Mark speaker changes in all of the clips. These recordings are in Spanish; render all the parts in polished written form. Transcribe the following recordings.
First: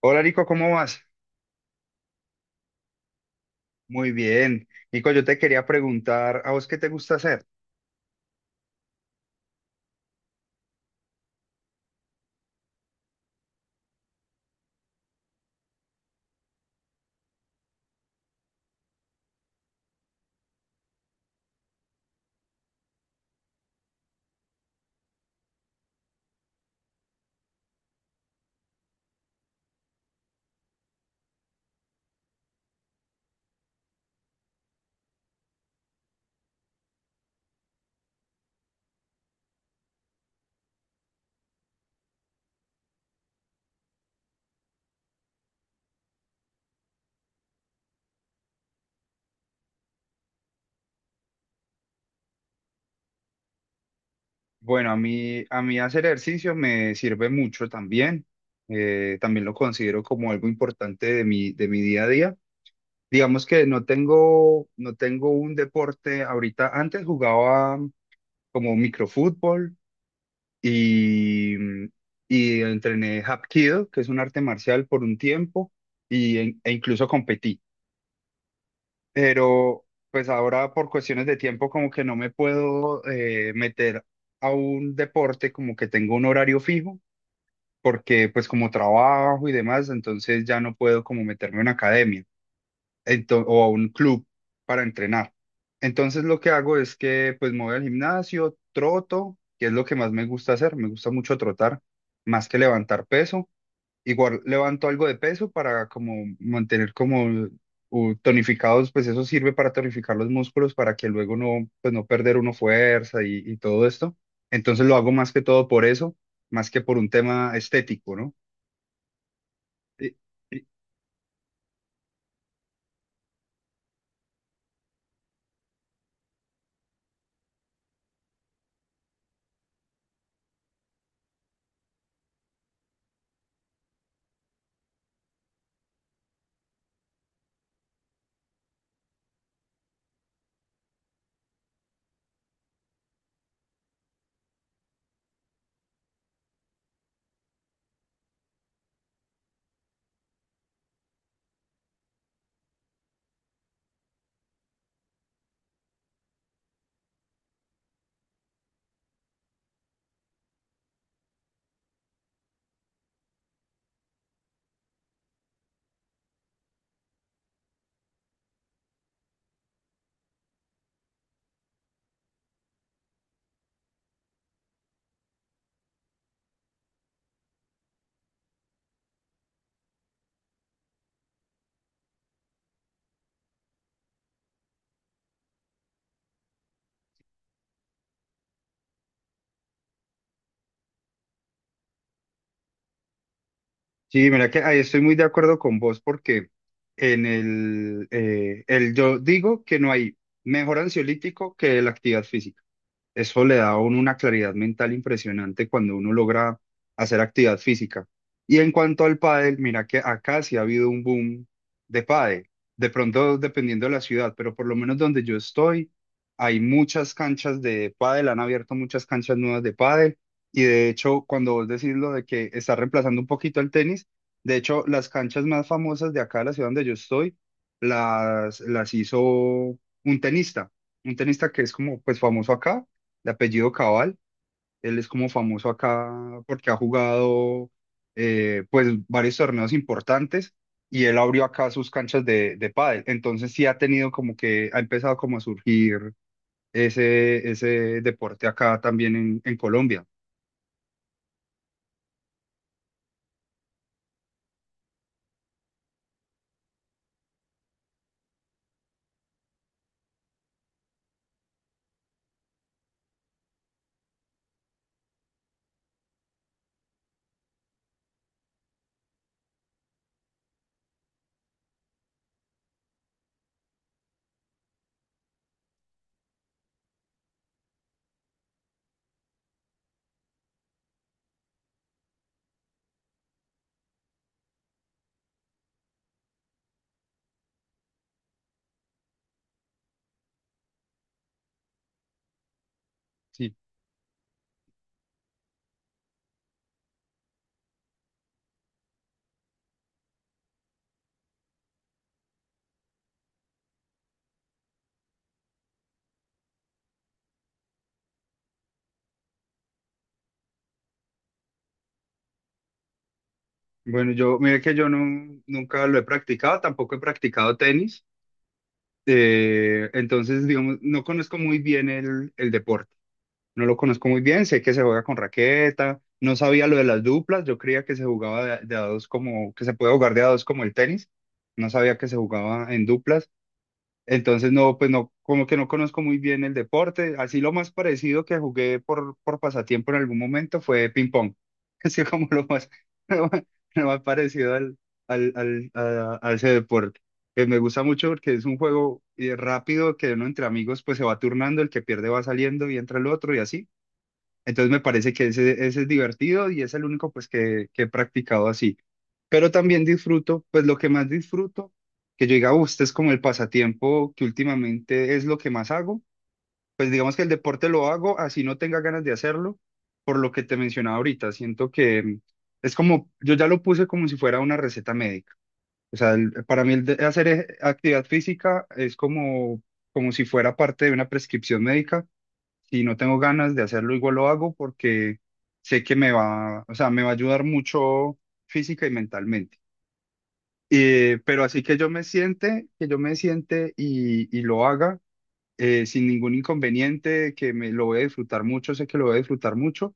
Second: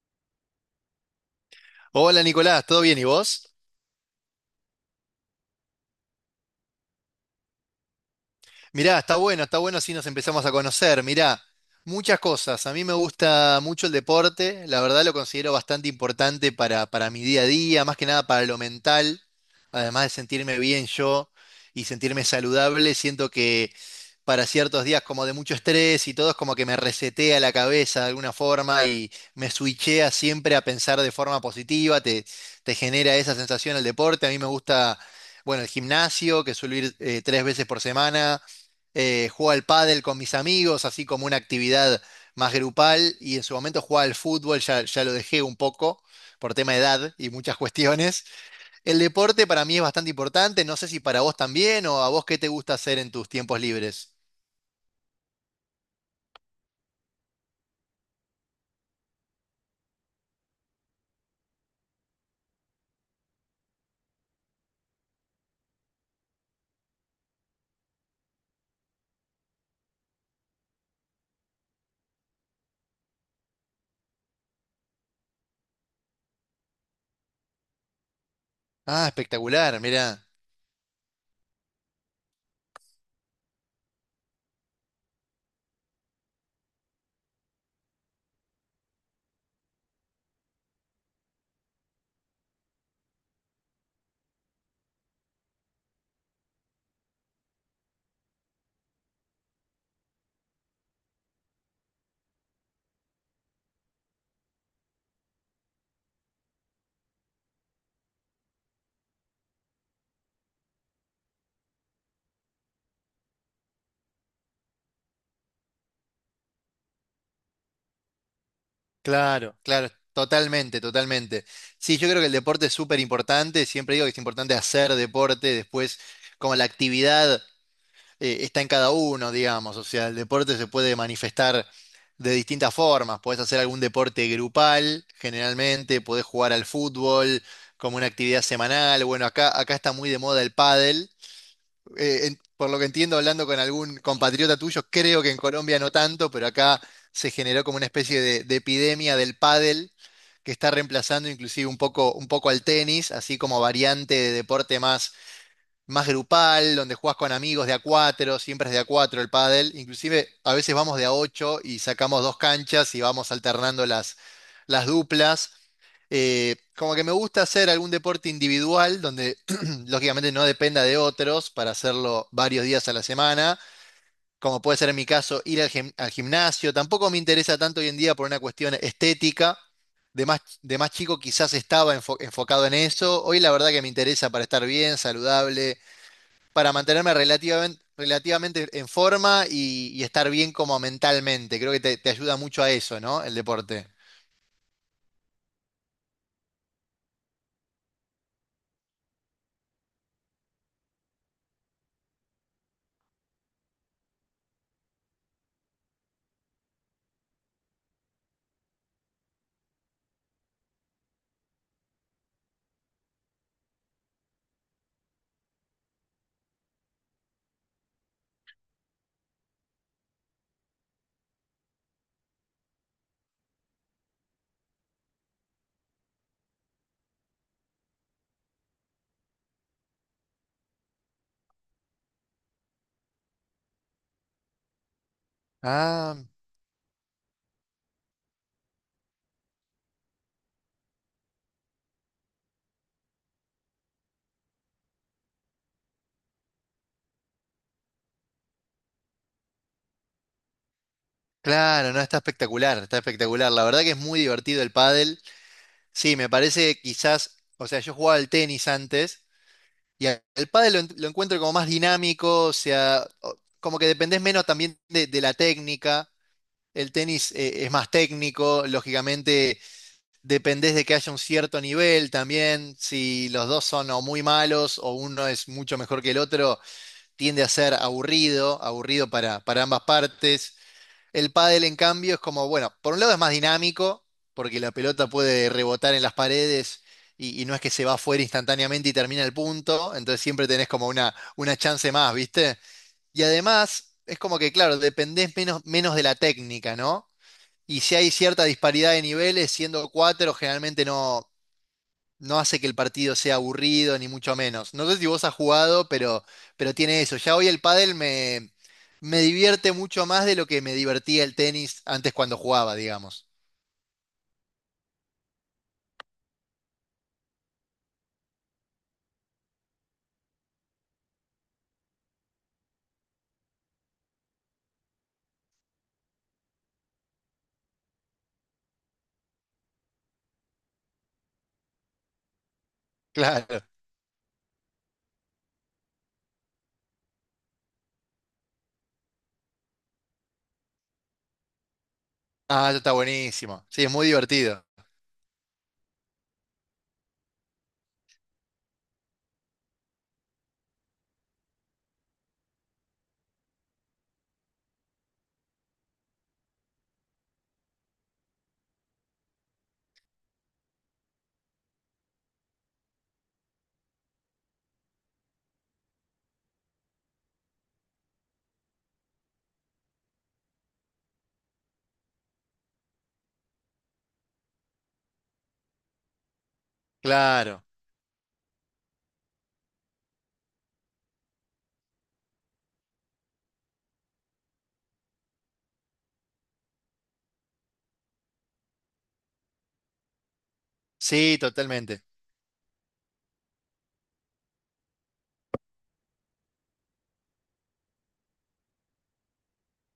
Speaker 1: Hola Nico, ¿cómo vas?
Speaker 2: Hola Nicolás, ¿todo bien y vos?
Speaker 1: Muy bien. Nico, yo te quería preguntar, ¿a vos qué te gusta hacer?
Speaker 2: Mirá, está bueno si nos empezamos a conocer. Mirá, muchas cosas. A mí me gusta mucho el deporte, la verdad lo considero bastante importante para mi día a día, más que nada para lo mental, además de sentirme bien yo y sentirme saludable, siento que para ciertos días como de mucho estrés y todo es como que me resetea la cabeza de alguna forma y me switchea siempre a pensar de forma positiva, te genera esa sensación el deporte, a mí me gusta. Bueno, el gimnasio, que suelo ir tres veces por semana. Jugaba al pádel con mis amigos, así como una actividad más grupal, y en su momento jugaba al fútbol, ya lo dejé un poco por tema de edad y muchas cuestiones. El deporte para mí es bastante importante, no sé si para vos también o a vos qué te gusta hacer en tus tiempos libres.
Speaker 1: Bueno, a mí hacer ejercicio me sirve mucho también. También lo considero como algo importante de mi día a día. Digamos que no tengo, no tengo un deporte ahorita. Antes jugaba como microfútbol y, y entrené Hapkido, que es un arte marcial por un tiempo, y, e incluso competí.
Speaker 2: Ah, espectacular,
Speaker 1: Pero
Speaker 2: mirá.
Speaker 1: pues ahora por cuestiones de tiempo como que no me puedo meter a un deporte como que tengo un horario fijo, porque pues como trabajo y demás, entonces ya no puedo como meterme a una academia o a un club para entrenar. Entonces lo que hago es que pues me voy al gimnasio, troto, que es lo que más me gusta hacer, me gusta mucho trotar, más que levantar peso. Igual levanto algo de peso para como mantener como tonificados, pues eso sirve para tonificar los músculos para que luego no, pues no perder uno fuerza y todo esto. Entonces lo hago más que todo por eso, más que por un tema estético, ¿no?
Speaker 2: Claro, claro,
Speaker 1: Y- y-
Speaker 2: totalmente, totalmente. Sí, yo creo que el deporte es súper importante, siempre digo que es importante hacer deporte, después como la actividad. Está en cada uno, digamos. O sea, el deporte se puede manifestar de distintas formas. Podés hacer algún deporte grupal, generalmente, podés jugar al fútbol como una actividad semanal. Bueno, acá está muy de moda el pádel. Por lo que entiendo, hablando con algún compatriota tuyo, creo que en Colombia no tanto, pero acá se generó como una especie de epidemia del pádel, que está reemplazando inclusive un poco al tenis, así como variante de deporte más grupal, donde jugás con amigos de a cuatro, siempre es de a cuatro el pádel, inclusive a veces vamos de a ocho y sacamos dos canchas y vamos alternando las duplas. Como que me gusta hacer algún deporte individual donde lógicamente no dependa de otros para hacerlo varios días a la semana, como puede ser en mi caso ir al gimnasio. Tampoco me interesa tanto hoy en día por una cuestión estética. De más chico quizás estaba enfocado en eso. Hoy la verdad que me interesa para estar bien, saludable, para mantenerme relativamente en forma y estar bien como mentalmente. Creo que te ayuda mucho a eso, ¿no? El deporte.
Speaker 1: Sí, mira que ahí estoy muy de acuerdo con vos porque en el yo digo que no hay mejor ansiolítico que la actividad física. Eso le da a uno una claridad mental impresionante cuando uno logra hacer actividad física. Y en cuanto al pádel, mira que acá sí ha habido un boom de pádel. De pronto, dependiendo de la ciudad, pero por lo menos donde yo estoy, hay muchas canchas de pádel, han abierto muchas canchas nuevas de pádel. Y de hecho, cuando vos decís lo de que está reemplazando un poquito el tenis, de hecho, las canchas más famosas de acá, de la ciudad donde yo estoy, las hizo un tenista que es como pues famoso acá de apellido Cabal. Él es como famoso acá
Speaker 2: Ah,
Speaker 1: porque ha jugado pues varios torneos importantes y él abrió acá sus canchas de pádel. Entonces sí ha tenido como que, ha empezado como a surgir ese, ese deporte acá también en Colombia.
Speaker 2: claro, no, está espectacular, está espectacular. La verdad que es muy divertido el pádel. Sí, me parece que quizás, o sea, yo jugaba al tenis antes y el pádel lo encuentro como más dinámico, o sea, como que dependés menos también de la técnica. El tenis es más técnico, lógicamente. Dependés de que haya un cierto nivel también. Si los dos son o muy malos o uno es mucho mejor que el otro, tiende a ser aburrido, aburrido para ambas partes. El pádel, en cambio, es como, bueno, por un lado es más dinámico, porque la pelota puede rebotar en las paredes y no es que se va afuera instantáneamente y termina el punto, entonces siempre tenés como una chance más, ¿viste? Y
Speaker 1: Sí.
Speaker 2: además, es como que, claro, dependés menos de la técnica, ¿no? Y si hay cierta disparidad de niveles, siendo cuatro, generalmente no hace que el partido sea aburrido, ni mucho menos. No sé si vos has jugado, pero tiene eso. Ya hoy el pádel me divierte mucho más de lo que me divertía el tenis antes cuando jugaba, digamos.
Speaker 1: Bueno, yo, mire que yo no, nunca lo he practicado, tampoco he practicado tenis. Entonces, digamos, no conozco muy bien el deporte. No lo conozco muy bien, sé que se juega con raqueta, no sabía lo de las duplas, yo creía que se jugaba de a dos como, que se puede jugar de a dos como el tenis, no sabía que se jugaba en duplas,
Speaker 2: Claro.
Speaker 1: entonces no, pues no, como que no conozco muy bien el deporte, así lo más parecido que jugué por pasatiempo en algún momento fue ping pong, así como lo
Speaker 2: Ah,
Speaker 1: más,
Speaker 2: eso está
Speaker 1: lo más,
Speaker 2: buenísimo. Sí,
Speaker 1: lo
Speaker 2: es
Speaker 1: más
Speaker 2: muy
Speaker 1: parecido
Speaker 2: divertido.
Speaker 1: al, al, a ese deporte. Que me gusta mucho porque es un juego rápido que uno entre amigos pues se va turnando, el que pierde va saliendo y entra el otro y así. Entonces me parece que ese es divertido y es el único pues que he practicado así. Pero también disfruto, pues lo que más disfruto, que yo diga: este es como el pasatiempo que últimamente es lo que más hago". Pues digamos que el deporte lo hago así no tenga ganas de hacerlo, por lo que te mencionaba ahorita. Siento que es como, yo ya lo puse como si fuera una receta médica. O sea, para mí hacer
Speaker 2: Claro.
Speaker 1: actividad física es como, como si fuera parte de una prescripción médica. Si no tengo ganas de hacerlo, igual lo hago porque sé que me va, o sea, me va a ayudar mucho física y mentalmente.
Speaker 2: Sí,
Speaker 1: Pero así que yo
Speaker 2: totalmente.
Speaker 1: me siente, que yo me siente y lo haga sin ningún inconveniente, que me lo voy a disfrutar mucho, sé que lo voy a disfrutar mucho.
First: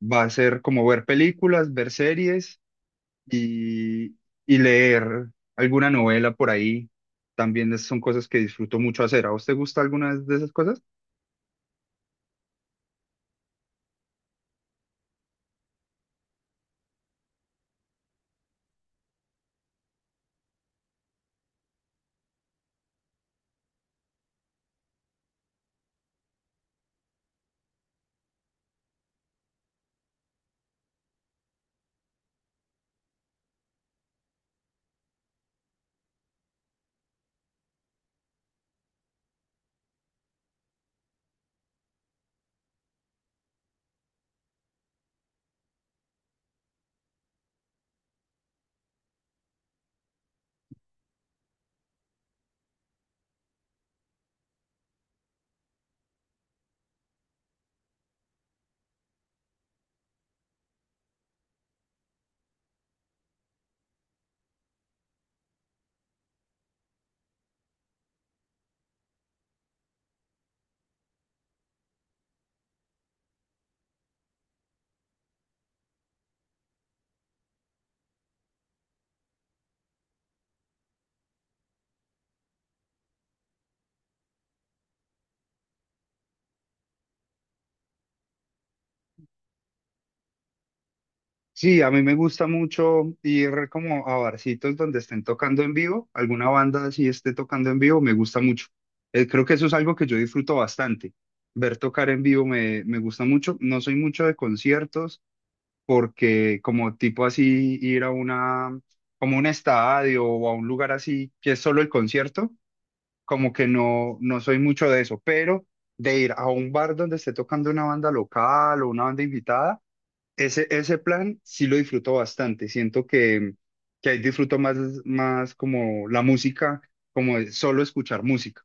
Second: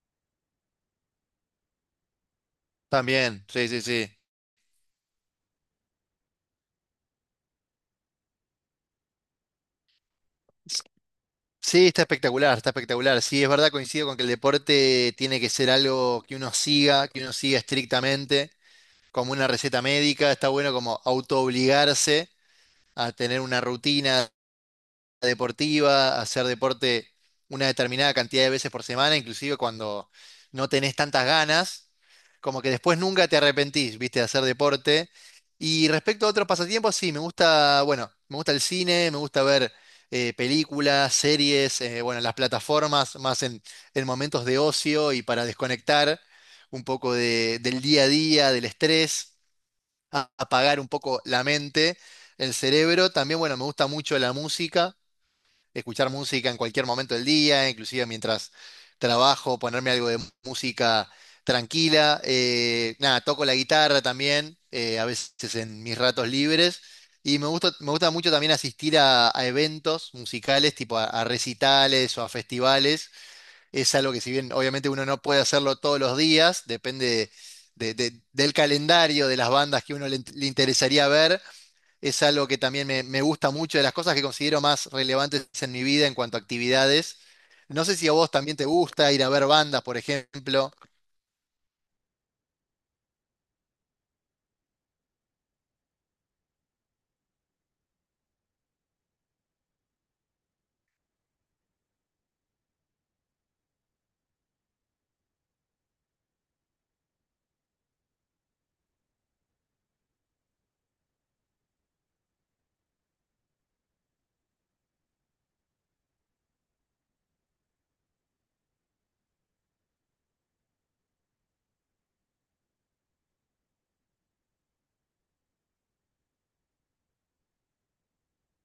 Speaker 1: Va a ser como ver películas, ver series
Speaker 2: También. Sí, sí, sí.
Speaker 1: y, y leer alguna novela por ahí. También son cosas que disfruto mucho hacer. ¿A vos te gusta alguna de esas cosas?
Speaker 2: Sí, está espectacular, está espectacular. Sí, es verdad, coincido con que el deporte tiene que ser algo que uno siga estrictamente, como una receta médica. Está bueno como autoobligarse a tener una rutina deportiva, a hacer deporte una determinada cantidad de veces por semana, inclusive cuando no tenés tantas ganas, como que después nunca te arrepentís, viste, de hacer deporte. Y respecto a otros pasatiempos, sí, me gusta, bueno, me gusta el cine, me gusta ver películas, series, bueno, las plataformas, más en momentos de ocio y para desconectar un poco del día a día, del estrés apagar un poco la mente, el cerebro. También, bueno, me gusta mucho la música, escuchar música en cualquier momento del día, inclusive mientras trabajo, ponerme algo de música tranquila. Nada, toco la guitarra también, a veces en mis ratos libres. Y me gusta mucho también asistir a eventos musicales, tipo a recitales o a festivales. Es algo que si bien obviamente uno no puede hacerlo todos los días, depende del calendario de las bandas que uno le interesaría ver. Es algo que también me gusta mucho, de las cosas que considero más relevantes en mi vida en cuanto a actividades. No sé si a vos también te gusta ir a ver bandas, por ejemplo.
Speaker 1: Sí, a mí me gusta mucho ir como a barcitos donde estén tocando en vivo, alguna banda así esté tocando en vivo, me gusta mucho. Creo que eso es algo que yo disfruto bastante. Ver tocar en vivo me, me gusta mucho. No soy mucho de conciertos porque como tipo así ir a una, como un estadio o a un lugar así que es solo el concierto, como que no, no soy mucho de eso, pero de ir a un bar donde esté tocando una banda local o una banda invitada. Ese plan sí lo disfruto bastante. Siento que ahí disfruto más, más como la música, como de solo escuchar música.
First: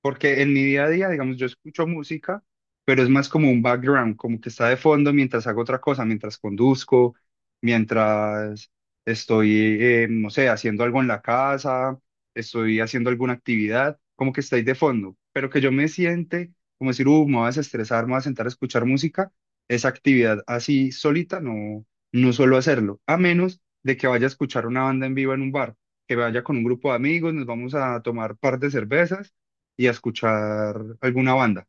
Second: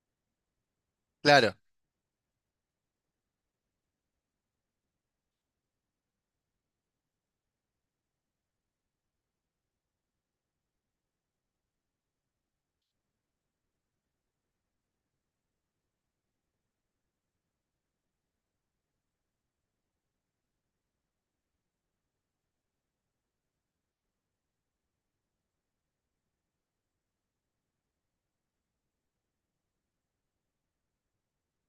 Speaker 1: Porque en mi día a día, digamos, yo
Speaker 2: Claro,
Speaker 1: escucho música, pero es más como un background, como que está de fondo mientras hago otra cosa, mientras conduzco, mientras estoy, no sé, haciendo algo en la casa, estoy haciendo alguna actividad, como que está ahí de fondo. Pero que yo me siente como decir, me voy a desestresar, me voy a sentar a escuchar música, esa actividad así solita, no, no suelo hacerlo, a menos de que vaya a escuchar una banda en vivo en un bar, que vaya con un grupo de amigos, nos vamos a tomar par de cervezas y a escuchar alguna banda.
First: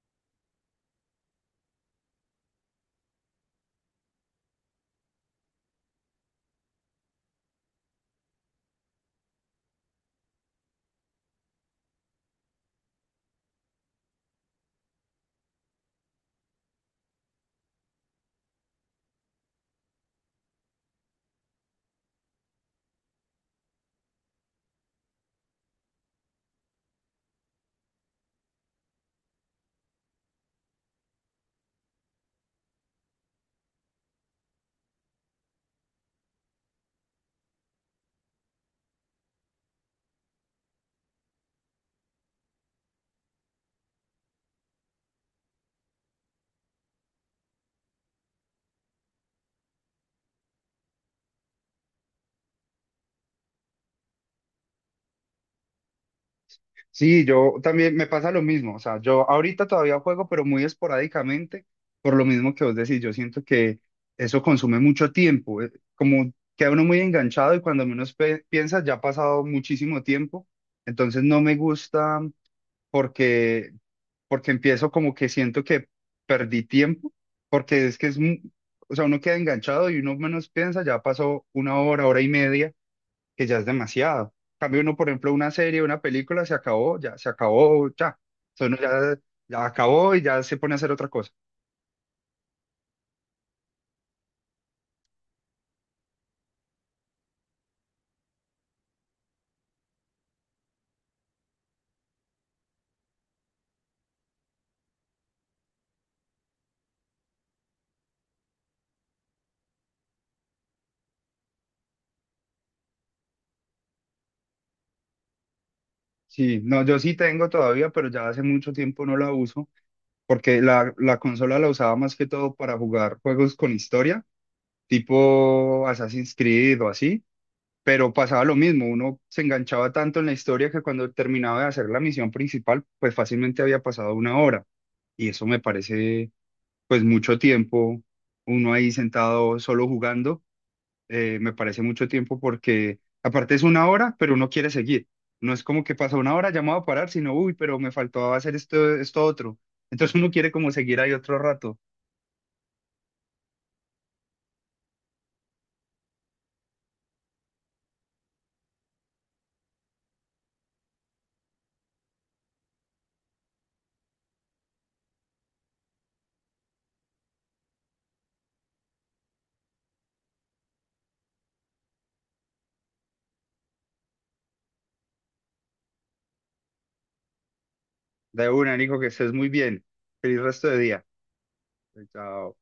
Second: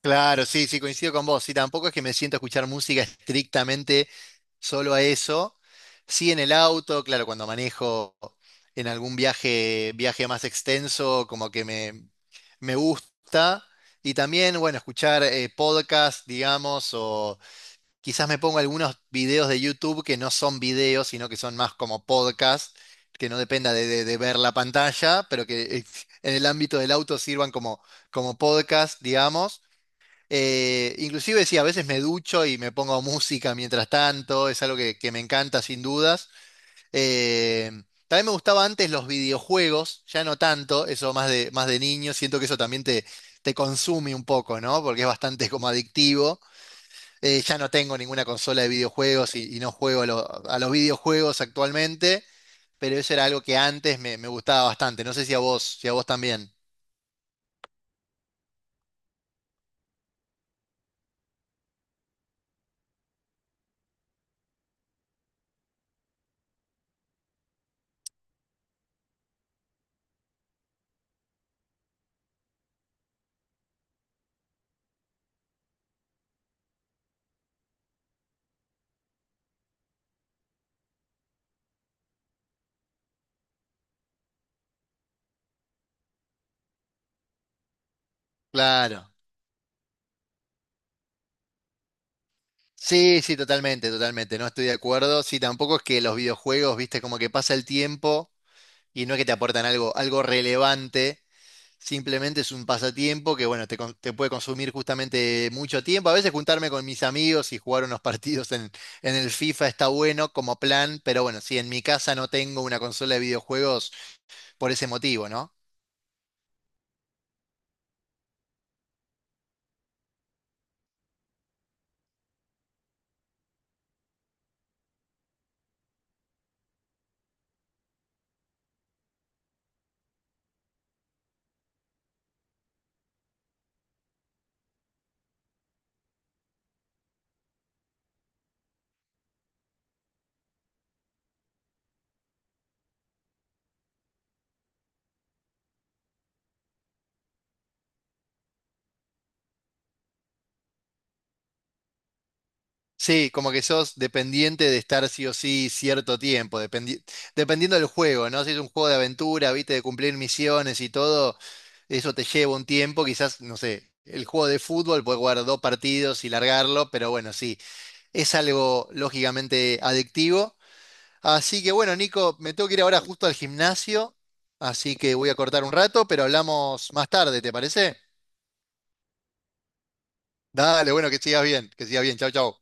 Speaker 2: claro, sí, sí, coincido con vos. Sí, tampoco es que me siento a escuchar música estrictamente solo a eso. Sí, en el auto, claro, cuando manejo en algún viaje más extenso, como que me gusta. Y también, bueno, escuchar podcast, digamos, o quizás me pongo algunos videos de YouTube que no son videos, sino que son más como podcast, que no dependa de ver la pantalla, pero que en el ámbito del auto sirvan como podcast, digamos. Inclusive sí, a veces me ducho y me pongo música mientras tanto, es algo que me encanta sin dudas. Eh, también me gustaba antes los videojuegos, ya no tanto, eso más de niño, siento que eso también te consume un poco, ¿no? Porque es bastante como adictivo. Ya no tengo ninguna consola de videojuegos y no juego a los videojuegos actualmente, pero eso era algo que antes me gustaba bastante. No sé si a vos también.
Speaker 1: Sí, yo también me pasa lo mismo, o sea, yo ahorita todavía juego, pero muy esporádicamente, por lo mismo que vos decís, yo siento que eso consume mucho tiempo, como queda uno muy enganchado y cuando menos piensa ya ha pasado muchísimo tiempo, entonces no me gusta porque, porque empiezo como que siento que perdí tiempo, porque es que es, o sea, uno queda enganchado y uno menos piensa, ya pasó una hora, hora y media, que ya es demasiado. En cambio uno, por ejemplo, una serie, una película, se acabó, ya, se acabó, ya. Entonces
Speaker 2: Claro.
Speaker 1: uno ya, ya acabó y ya se pone a hacer otra cosa.
Speaker 2: Sí, sí, totalmente, totalmente, no estoy de acuerdo. Sí, tampoco es que los videojuegos, viste, como que pasa el tiempo y no es que te aportan algo relevante, simplemente es un pasatiempo que, bueno, te puede consumir justamente mucho tiempo. A veces juntarme con mis amigos y jugar unos partidos en el FIFA está bueno como plan, pero bueno, sí, en mi casa no tengo una consola de videojuegos por ese motivo, ¿no?
Speaker 1: Sí, no, yo sí tengo todavía, pero ya hace mucho tiempo no la uso, porque la consola la usaba más que todo para jugar juegos con historia, tipo Assassin's Creed o así. Pero pasaba lo mismo, uno se enganchaba tanto en la historia que cuando terminaba de hacer la misión principal, pues fácilmente había pasado una hora. Y eso me parece, pues mucho tiempo, uno ahí sentado solo jugando, me parece mucho tiempo porque aparte es una hora, pero uno quiere seguir. No es como que pasa una hora, ya me voy a parar, sino, uy, pero me faltaba hacer esto, esto otro. Entonces uno quiere como seguir ahí otro rato.
Speaker 2: Sí, como que sos dependiente de estar sí o sí cierto tiempo, dependiendo del juego, ¿no? Si es un juego de aventura, viste, de cumplir misiones y todo, eso te lleva un tiempo, quizás, no sé, el juego de fútbol puedes jugar dos partidos y largarlo, pero bueno, sí, es algo lógicamente adictivo. Así que bueno, Nico, me tengo que ir ahora justo al gimnasio, así que voy a cortar un rato, pero hablamos más tarde, ¿te parece?
Speaker 1: De una, Nico, que estés muy bien. Feliz resto de
Speaker 2: Dale,
Speaker 1: día.
Speaker 2: bueno, que sigas bien, chau,
Speaker 1: Chao.
Speaker 2: chau.